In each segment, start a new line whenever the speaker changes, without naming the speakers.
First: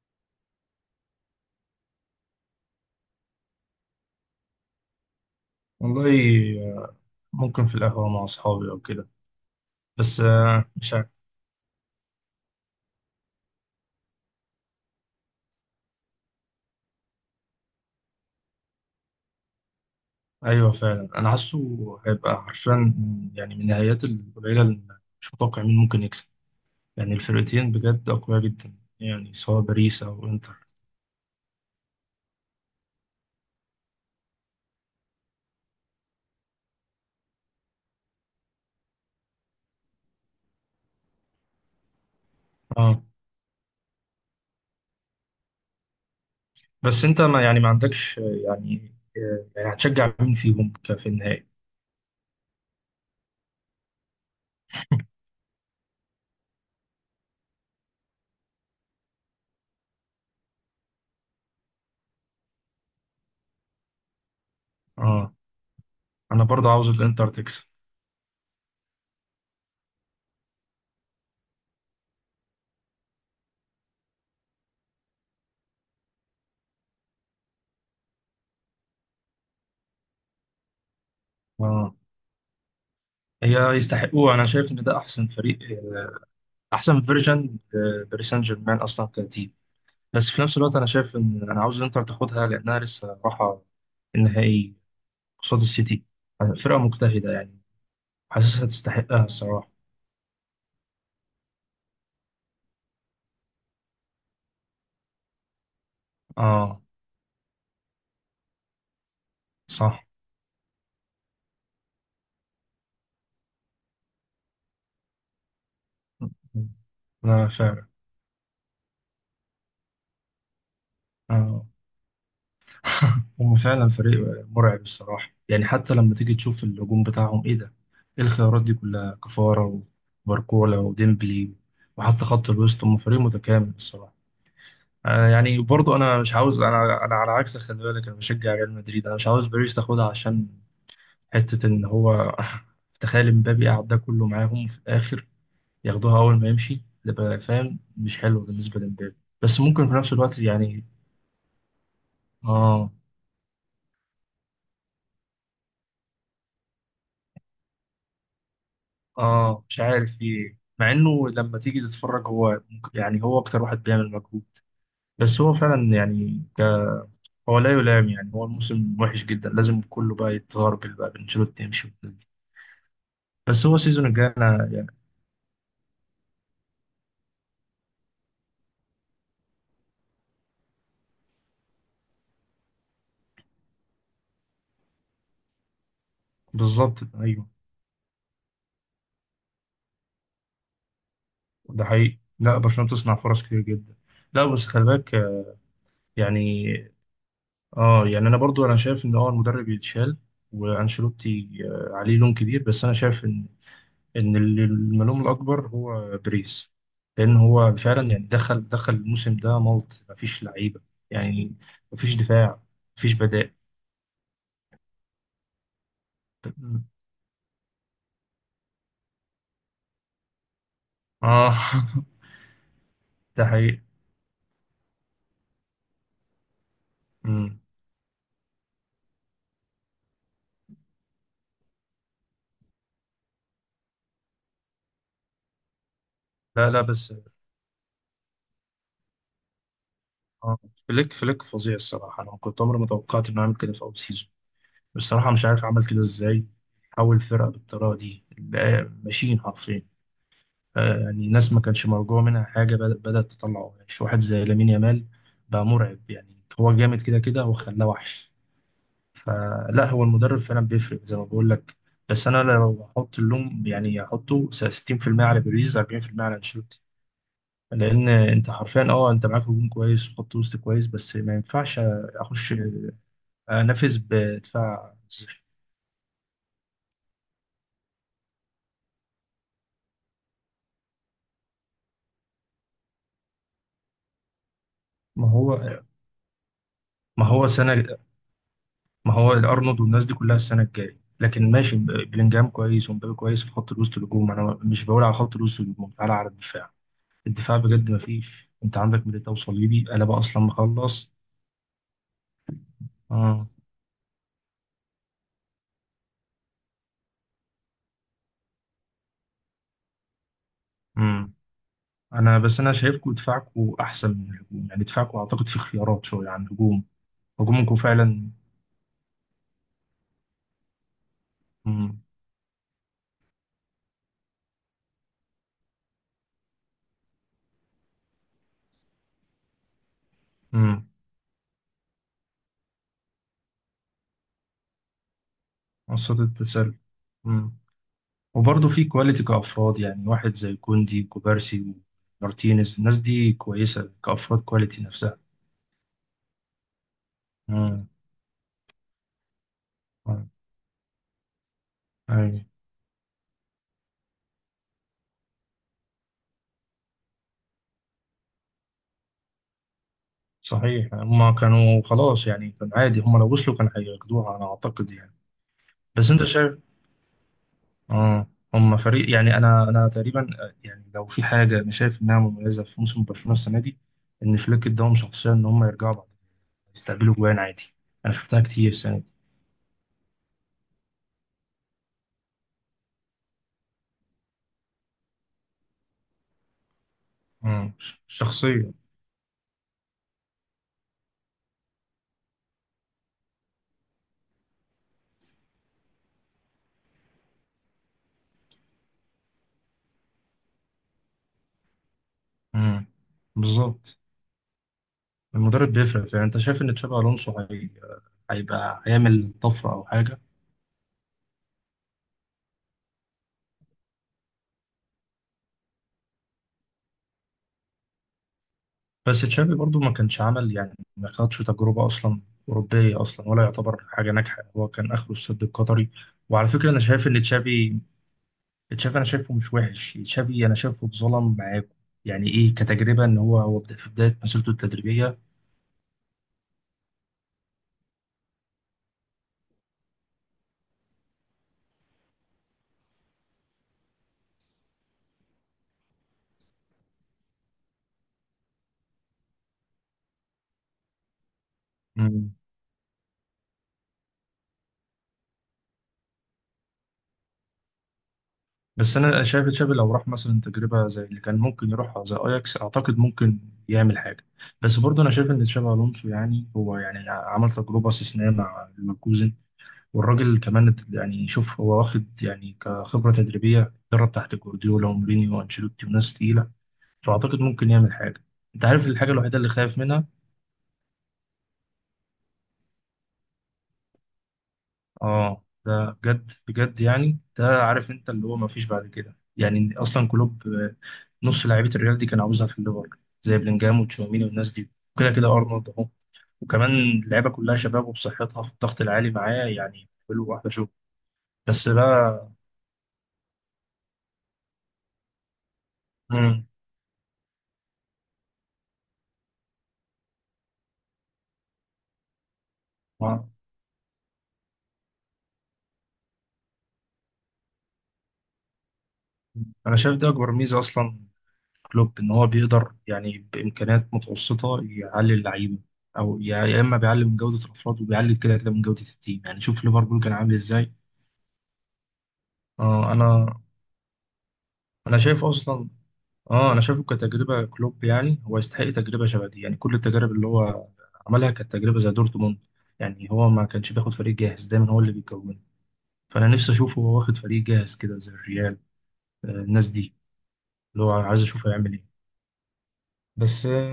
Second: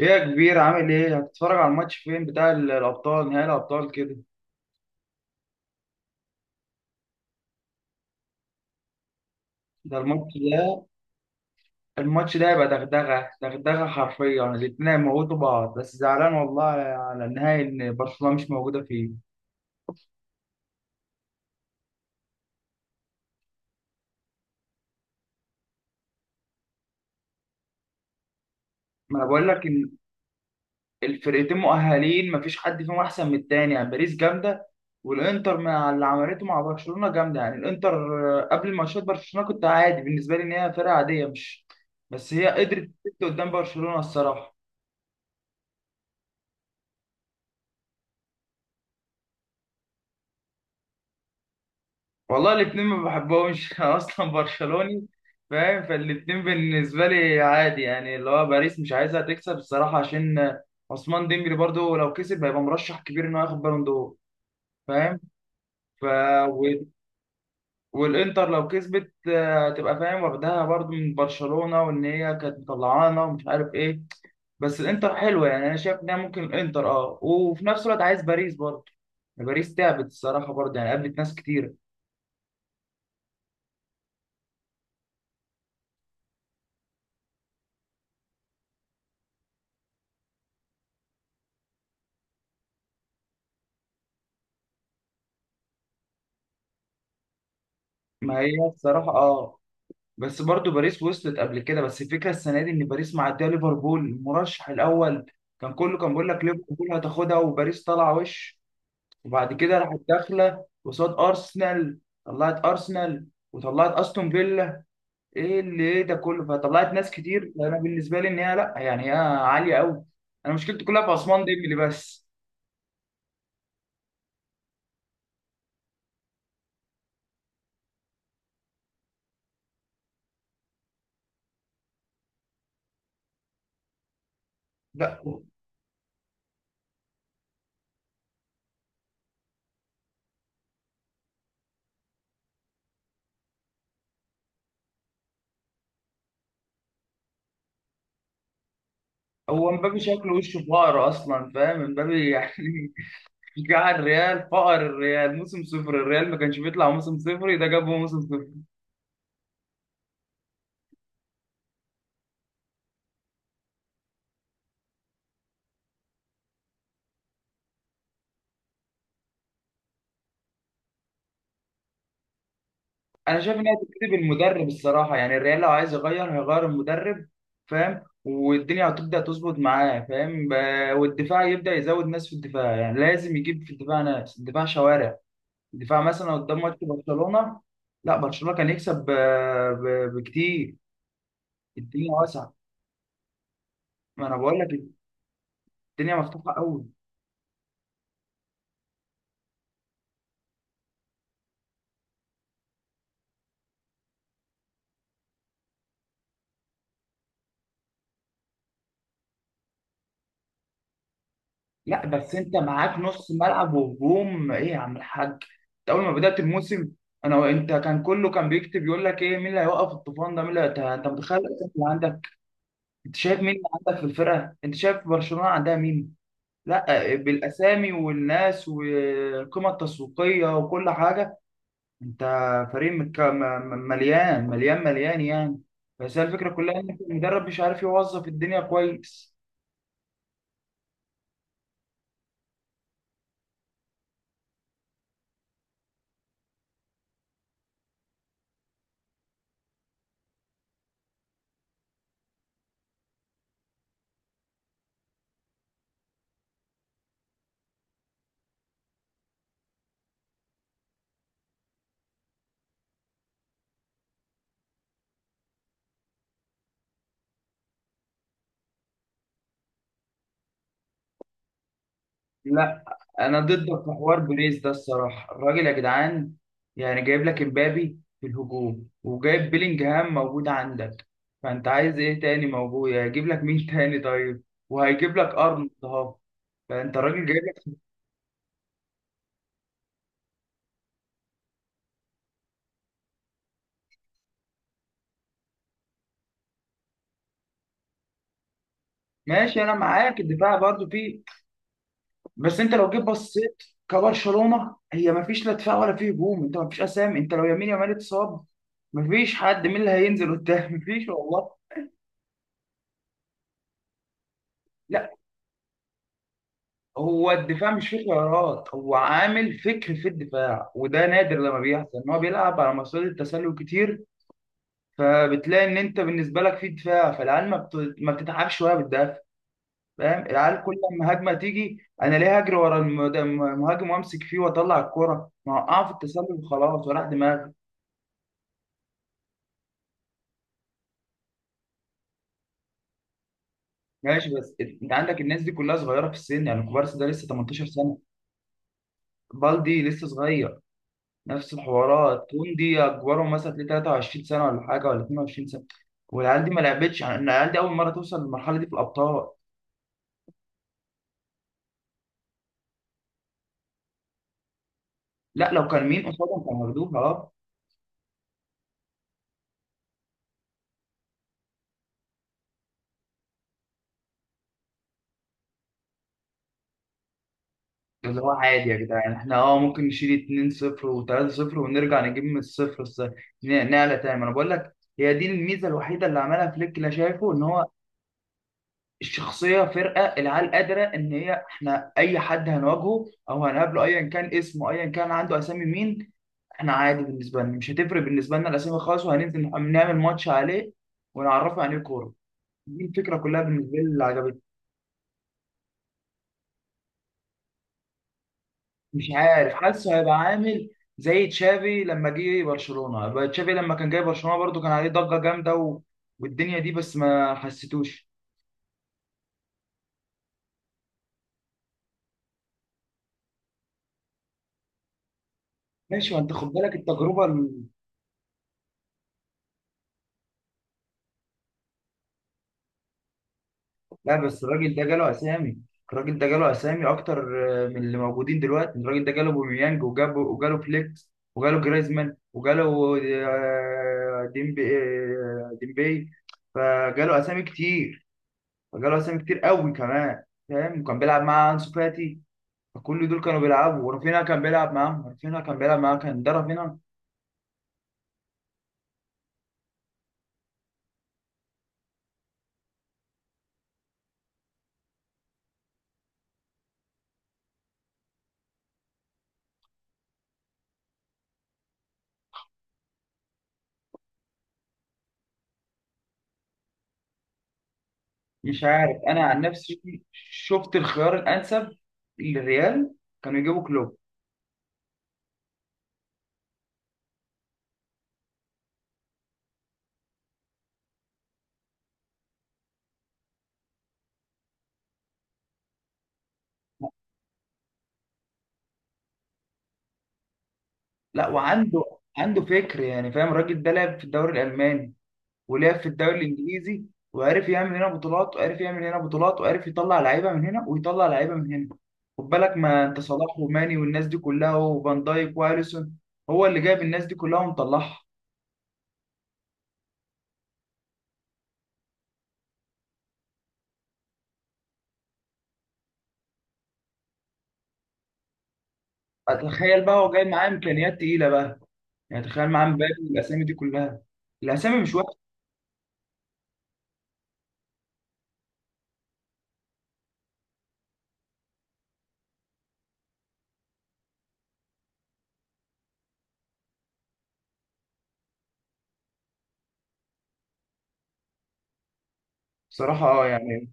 ايه يا كبير، عامل ايه؟ هتتفرج على الماتش فين، بتاع الابطال، نهائي الابطال كده؟
والله، آه، ممكن في القهوة مع أصحابي أو كده.
ده.
بس
الماتش ده
مش عارف.
الماتش ده يبقى دغدغه دغدغه حرفيا، الاتنين هيموتوا بعض، بس زعلان والله على النهائي ان برشلونه مش موجوده فيه.
أيوة فعلا، أنا حاسه هيبقى حرفيا. يعني من النهايات القليلة اللي مش متوقع مين ممكن يكسب. يعني الفرقتين بجد أقوياء جدا،
ما انا
يعني
بقول
سواء
لك ان
باريس أو إنتر.
الفرقتين مؤهلين، مفيش حد فيهم احسن من التاني، يعني باريس جامده، والانتر مع اللي عملته مع برشلونه جامده يعني. الانتر قبل ماتشات برشلونه كنت عادي بالنسبه لي، ان هي فرقه عاديه مش، بس هي قدرت
أه،
تفت قدام برشلونه الصراحه.
بس أنت ما يعني ما عندكش، يعني هتشجع مين فيهم في النهائي؟
والله الاتنين ما بحبهمش انا اصلا برشلوني فاهم، فالاتنين بالنسبه لي عادي، يعني اللي هو باريس مش عايزها تكسب الصراحه عشان عثمان ديمبلي، برضو لو كسب هيبقى مرشح كبير انه ياخد بالون دور، فاهم؟
أه،
ف
أنا برضه
و-
عاوز الإنتر تكسب.
والانتر لو كسبت تبقى فاهم واخدها برضو من برشلونه، وان هي كانت مطلعانا ومش عارف ايه. بس الانتر حلوه، يعني انا شايف انها ممكن الانتر اه، وفي نفس الوقت عايز باريس برضو. باريس تعبت الصراحه برضو، يعني قابلت ناس كتير.
أه، هي يستحقوه. أنا شايف إن ده أحسن فريق، أحسن فيرجن. باريس سان جيرمان أصلا كتير. بس في نفس الوقت انا شايف ان انا عاوز الانتر تاخدها لانها لسه رايحه النهائي قصاد السيتي. فرقه مجتهده يعني.
ما هي
حاسسها
الصراحه
تستحقها
اه،
الصراحه.
بس برضو باريس وصلت قبل كده. بس الفكره السنه دي ان باريس معديه ليفربول المرشح الاول، كان كله كان بيقول لك
اه.
ليفربول هتاخدها، وباريس طالعه وش، وبعد كده راحت
صح.
داخله قصاد ارسنال، طلعت ارسنال، وطلعت استون فيلا، ايه اللي ايه ده كله؟ فطلعت ناس
لا
كتير. انا
فعلا.
بالنسبه لي ان هي لا، يعني هي عاليه قوي. انا مشكلتي كلها في عثمان
اه.
ديمبلي بس.
هم فعلا فريق مرعب الصراحه. يعني حتى لما تيجي تشوف الهجوم بتاعهم، ايه ده؟ ايه الخيارات دي كلها؟ كفاره وباركولا وديمبلي، وحتى خط الوسط، هم فريق متكامل الصراحه.
لا،
آه يعني برضو انا مش عاوز. انا على عكسك، خلي بالك انا بشجع ريال مدريد. انا مش عاوز باريس تاخدها عشان حتة إن هو تخيل إمبابي قعد ده كله معاهم في الآخر ياخدوها أول ما يمشي. ده بقى فاهم مش حلو بالنسبة لإمبابي. بس
هو
ممكن في
مبابي
نفس
شكله
الوقت
وشه
يعني.
فقر اصلا فاهم، مبابي
آه.
يعني جاع الريال، فقر الريال، موسم صفر الريال، ما كانش بيطلع موسم صفر، ده جابه موسم صفر.
آه، مش عارف في إيه، مع إنه لما تيجي تتفرج هو يعني هو أكتر واحد بيعمل مجهود. بس هو فعلا يعني هو لا يلام. يعني هو الموسم وحش جدا، لازم كله بقى يتغربل بقى، بانشيلوتي يمشي والناس دي.
انا شايف
بس
انها
هو
تبتدي
السيزون الجاي
بالمدرب
أنا يعني.
الصراحه، يعني الريال لو عايز يغير هيغير المدرب، فاهم؟ والدنيا هتبدا تظبط معاه، فاهم، والدفاع يبدا يزود ناس في الدفاع، يعني لازم يجيب في الدفاع ناس، الدفاع شوارع. الدفاع مثلا قدام ماتش
بالظبط أيوه،
برشلونه، لا برشلونه كان يكسب بكتير.
ده
الدنيا
حقيقي.
واسعه،
لا، برشلونة تصنع فرص كتير جدا.
ما انا
لا
بقول
بس
لك،
خلي بالك
الدنيا مفتوحه
يعني.
قوي.
اه، يعني انا برضو انا شايف ان هو المدرب يتشال. وانشيلوتي عليه لون كبير، بس انا شايف ان اللي الملوم الاكبر هو بريس. لان هو فعلا يعني دخل الموسم ده ملط، مفيش لعيبه يعني.
لا
مفيش
بس انت
دفاع،
معاك
مفيش
نص
بدائل.
ملعب وهجوم، ايه يا عم الحاج؟ انت اول ما بدات
مم.
الموسم انا وانت كان كله كان بيكتب يقول لك ايه، مين اللي هيوقف الطوفان ده، مين انت متخيل
اه.
الاسامي اللي عندك، انت شايف
ده
مين اللي
حقيقي.
عندك في الفرقه، انت شايف برشلونه عندها مين؟ لا
مم.
بالاسامي والناس والقيمه التسويقيه وكل حاجه. انت فريق مليان مليان مليان يعني، بس هي الفكره
لا
كلها
لا
ان
بس.
المدرب مش عارف يوظف الدنيا كويس.
اه. فليك فظيع الصراحه. انا كنت عمري ما توقعت انه يعمل كده في اول سيزون. بصراحه مش عارف عمل كده ازاي، حول الفرقه بالطريقه دي بقى ماشيين حرفيا. يعني ناس ما كانش مرجوع منها حاجة بدأت تطلع. وحش واحد زي لامين يامال بقى مرعب يعني، هو جامد كده كده، هو خلاه وحش. فلا، هو المدرب فعلا بيفرق زي ما بقول لك. بس أنا لو أحط اللوم يعني أحطه 60% على بيريز 40% على أنشيلوتي. لأن أنت حرفيا، أه أنت معاك هجوم كويس وخط وسط كويس بس ما ينفعش أخش
لا انا ضدك في
أنافس
حوار بريز ده
بدفاع
الصراحه،
صفر.
الراجل يا جدعان يعني جايب لك امبابي في الهجوم، وجايب بيلينجهام موجود عندك، فانت عايز ايه تاني موجود؟ يعني هيجيب لك مين تاني؟ طيب وهيجيب
ما
لك
هو
ارنولد اهو، فانت الراجل
ما
جايب
هو
لك.
سنة. ما هو الارنولد والناس دي كلها السنه الجايه، لكن ماشي، بلينجهام كويس ومبابي كويس في خط الوسط. الهجوم انا مش بقول على خط الوسط، الهجوم تعالى على الدفاع. الدفاع بجد ما فيش، انت عندك ميليتاو
ماشي انا
وصليبي، انا بقى
معاك
اصلا
الدفاع برضو
مخلص.
فيه، بس انت لو جيت
اه.
بصيت كبرشلونه هي ما فيش لا دفاع ولا فيه هجوم، انت ما فيش اسامي، انت لو يمين يامال اتصاب ما فيش حد، مين اللي هينزل قدام ما فيش
امم.
والله.
انا بس انا شايفكم دفاعكم احسن من الهجوم، يعني دفاعكم اعتقد فيه خيارات شويه عن الهجوم.
هو الدفاع
هجومكم
مش فيه
فعلا.
قرارات، هو عامل فكر في الدفاع، وده نادر لما بيحصل
امم.
ان هو بيلعب على مصيدة التسلل كتير، فبتلاقي ان انت بالنسبه لك في دفاع، فالعيال ما بت... ما بتتعبش وهي بتدافع، فاهم؟ العيال كل
امم.
ما هجمه تيجي انا ليه هجري ورا المهاجم وامسك فيه؟ واطلع الكرة، ما اوقعه في
قصة
التسلل
التسلل.
وخلاص، وراح دماغي.
امم. وبرضه في كواليتي كافراد، يعني واحد زي كوندي وكوبارسي ومارتينيز، الناس دي كويسه
ماشي
كافراد،
بس
كواليتي
انت
نفسها.
عندك الناس دي كلها صغيره في السن، يعني كوبارسي ده لسه 18
مم.
سنه، بالدي لسه
مم.
صغير، نفس الحوارات.
أي.
تون دي اكبرهم مثلا تلاقيه 23 سنه ولا حاجه، ولا 22 سنه. والعيال دي ما لعبتش، يعني إن العيال دي اول مره توصل للمرحله دي في الابطال.
صحيح، هم كانوا خلاص يعني كان عادي، هم لو وصلوا كانوا هياخدوها أنا أعتقد يعني.
لا لو كان مين
بس أنت
قصادهم
شايف.
كانوا هياخدوها، اه.
آه، هم فريق يعني، أنا تقريبا، يعني لو في حاجة أنا شايف إنها مميزة في موسم برشلونة السنة دي، إن فليك إداهم شخصية إن هم يرجعوا بعد يستقبلوا جوان عادي. أنا
اللي هو
شفتها
عادي
كتير
يا
السنة دي.
جدعان، احنا اه ممكن نشيل 2-0 و3-0 ونرجع نجيب من الصفر، نعلى تاني، ما انا بقول لك، هي دي الميزه الوحيده اللي عملها فليك اللي شايفه، ان هو
مم. شخصية.
الشخصية، فرقة العيال قادرة إن هي، إحنا أي حد هنواجهه أو هنقابله أيا كان اسمه، أيا كان عنده أسامي مين، إحنا عادي بالنسبة لنا، مش هتفرق بالنسبة لنا الأسامي خالص، وهننزل نعمل ماتش عليه ونعرفه يعني إيه كورة. دي
مم.
الفكرة كلها بالنسبة لي
بالظبط.
اللي عجبتني.
المدرب بيفرق، يعني أنت شايف إن تشابي ألونسو هيبقى
مش
هيعمل
عارف،
طفرة أو
حاسه هيبقى
حاجة؟
عامل زي تشافي لما جه برشلونة. بقى تشافي لما كان جاي برشلونة برضو كان عليه ضجة جامدة و... والدنيا دي، بس ما حسيتوش.
بس تشافي برضو ما كانش عمل يعني ما خدش تجربة أصلا أوروبية أصلا، ولا يعتبر حاجة ناجحة، هو كان آخره السد القطري.
ماشي، ما انت خد
وعلى فكرة
بالك
أنا شايف إن
التجربة.
تشافي، تشافي أنا شايفه مش وحش، تشافي أنا شايفه اتظلم معاكم. يعني إيه كتجربة، إن هو في
لا
بداية
بس
مسيرته
الراجل ده جاله
التدريبية.
اسامي، الراجل ده جاله اسامي اكتر من اللي موجودين دلوقتي، الراجل ده جاله بوميانج وجابه، وجاله فليكس، وجاله جريزمان، وجاله ديمبي، فجاله اسامي كتير، فجاله اسامي كتير قوي كمان، فاهم؟ وكان بيلعب مع انسو فاتي،
مم.
فكل دول كانوا بيلعبوا، ورافينها كان بيلعب معاهم، رافينها كان بيلعب معاه، كان ده رافينها.
بس أنا شايف تشافي لو راح مثلا تجربة زي اللي كان ممكن يروحها زي أياكس، أعتقد ممكن يعمل حاجة. بس برضو أنا شايف إن تشافي ألونسو يعني هو يعني عمل تجربة استثنائية مع ليفركوزن. والراجل كمان يعني، شوف هو واخد يعني كخبرة تدريبية درب تحت جوارديولا ومورينيو وانشيلوتي وناس تقيلة. فأعتقد ممكن يعمل حاجة.
مش
أنت عارف
عارف
الحاجة
انا
الوحيدة
عن
اللي خايف
نفسي،
منها؟
شفت الخيار الانسب للريال كانوا يجيبوا كلوب.
آه ده بجد بجد يعني، ده عارف أنت اللي هو مفيش بعد كده. يعني إن أصلا كلوب، نص لعيبة الريال دي كان عاوزها في الليفر، زي بلينجهام وتشاوميني والناس دي، وكده كده أرنولد أهو، وكمان اللعيبة كلها شباب وبصحتها في الضغط العالي معاه يعني بيعملوا واحدة شغل.
لا
بس
وعنده،
بقى.
عنده فكر يعني، فاهم؟ الراجل ده لعب في الدوري الالماني ولعب في الدوري
مم.
الانجليزي، وعرف يعمل هنا بطولات وعرف يعمل هنا بطولات، وعرف يطلع لعيبه من هنا ويطلع لعيبه من هنا. خد بالك، ما انت
آه.
صلاح وماني والناس دي كلها، وفان دايك واليسون، هو اللي جايب الناس دي كلها ومطلعها.
أنا شايف ده أكبر ميزة أصلا كلوب، ان هو بيقدر يعني بامكانيات متوسطه يعلي اللعيبه، او يا اما بيعلي من جوده الافراد وبيعلي كده كده من جوده التيم. يعني شوف
تخيل بقى
ليفربول
هو
كان
جاي
عامل
معاه
ازاي.
امكانيات تقيله بقى، يعني تخيل معاه
اه
مبابي
انا،
والاسامي دي كلها، الاسامي مش
انا
وحشه.
شايف اصلا اه انا شايفه كتجربه كلوب، يعني هو يستحق تجربه شبه دي. يعني كل التجارب اللي هو عملها كانت تجربه زي دورتموند. يعني هو ما كانش بياخد فريق جاهز، دايما هو اللي بيكونه. فانا نفسي اشوفه هو واخد فريق جاهز كده زي الريال، الناس دي، اللي هو عايز اشوفه يعمل ايه.
بصراحه اه
بس.
يعني،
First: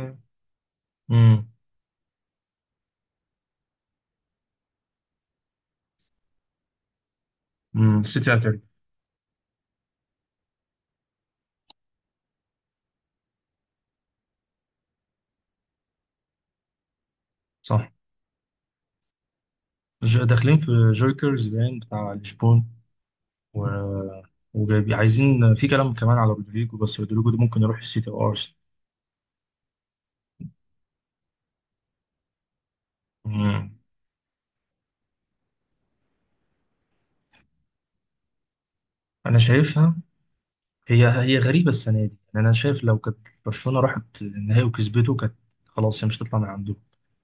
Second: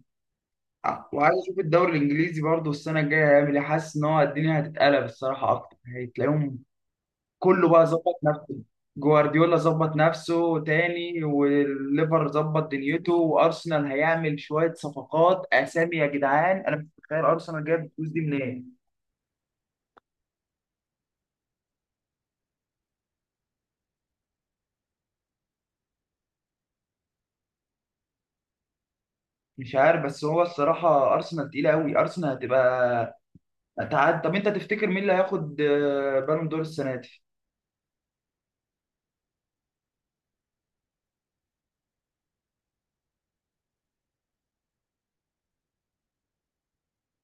وعايز
امم.
اشوف الدوري الانجليزي برضه السنه الجايه هيعمل ايه، حاسس ان هو الدنيا هتتقلب الصراحه اكتر، هتلاقيهم كله بقى ظبط
السيتي
نفسه،
هتعمل.
جوارديولا ظبط نفسه تاني، والليفر ظبط دنيته، وارسنال هيعمل شويه صفقات اسامي يا جدعان، انا مش متخيل ارسنال جايب
صح.
الفلوس دي منين.
داخلين في جوكرز باين بتاع لشبون، و... وجايب عايزين في كلام كمان على رودريجو، بس رودريجو ده ممكن يروح السيتي او ارسنال.
مش عارف، بس هو الصراحه ارسنال تقيله قوي، ارسنال هتبقى،
مم.
هتعد. طب انت تفتكر مين اللي هياخد بالون دور السنه دي؟
انا شايفها، هي غريبه السنه دي. يعني انا شايف لو كانت برشلونه راحت النهائي وكسبته، كانت خلاص هي مش هتطلع من عندهم.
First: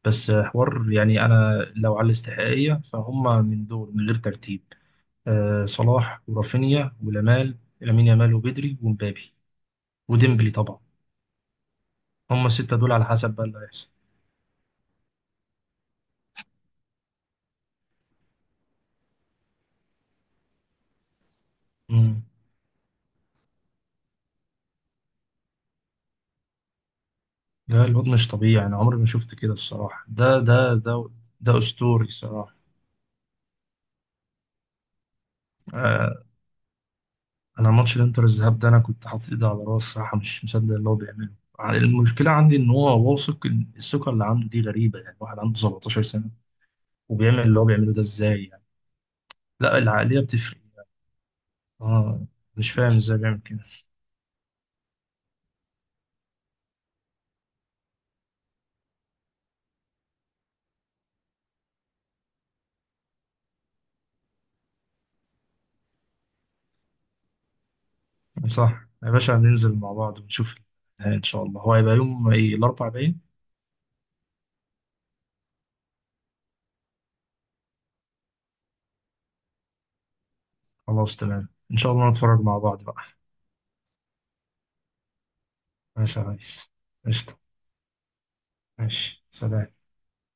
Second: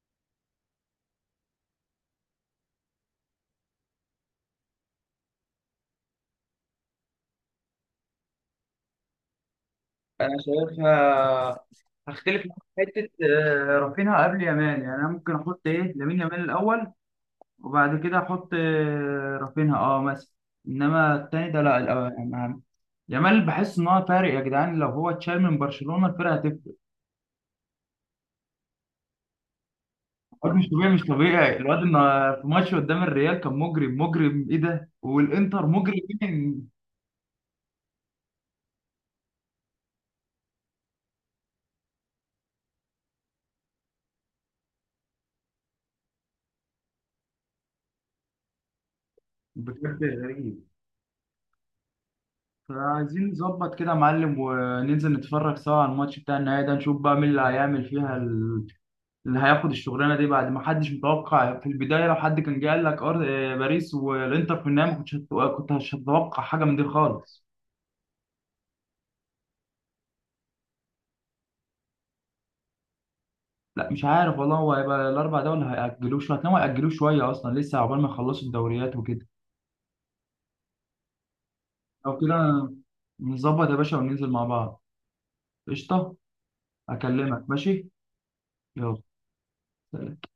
بس حوار يعني، انا لو على الاستحقاقيه، فهم من دول من غير ترتيب، آه، صلاح ورافينيا ولامال لامين يامال وبدري ومبابي
انا
وديمبلي طبعا.
شايفها هختلف
هم
معاك
السته
في
دول على
حته،
حسب بقى اللي هيحصل.
رافينها قبل يامال، يعني انا ممكن احط ايه لامين يامال الاول، وبعد كده احط رافينها اه مثلا، انما التاني ده لا، الأول اهم. يامال بحس ان هو فارق يا جدعان، لو هو اتشال من برشلونة الفرقة هتفرق.
لا الواد مش طبيعي، انا عمري ما شفت كده الصراحه، ده
الواد مش
ده
طبيعي، مش
ده
طبيعي
ده
الواد،
اسطوري
في
صراحه.
ماتش قدام الريال كان مجرم، مجرم ايه ده، والانتر مجرم.
آه.
إيه؟
انا ماتش الانتر الذهاب ده انا كنت حاطط ايدي على راسي صراحه، مش مصدق اللي هو بيعمله. المشكله عندي ان هو واثق، إن الثقه اللي عنده دي غريبه. يعني واحد عنده 17 سنه وبيعمل اللي هو بيعمله ده، ازاي يعني؟ لا،
بجد
العقليه بتفرق.
غريب.
اه، مش فاهم ازاي
فعايزين
بيعمل كده.
نظبط كده يا معلم وننزل نتفرج سوا على الماتش بتاع النهائي ده، نشوف بقى مين اللي هيعمل فيها، اللي هياخد الشغلانه دي، بعد ما حدش متوقع في البدايه. لو حد كان جه قال لك باريس والانتر في النهائي ما كنت مش هتتوقع حاجه من دي خالص.
صح يا باشا، هننزل مع بعض ونشوف النهاية ان شاء الله. هو هيبقى يوم ايه، الاربعاء باين؟
لا مش عارف والله، هو هيبقى الاربع دول، هيأجلوه شويه، هتلاقيهم هيأجلوه شويه، اصلا لسه عقبال ما يخلصوا الدوريات وكده.
خلاص تمام، ان شاء الله
لو كده
نتفرج مع بعض بقى.
نظبط يا باشا وننزل مع بعض. قشطه.
ماشي يا ريس. قشطه.
اكلمك. ماشي. يلا.
ماشي، سلام.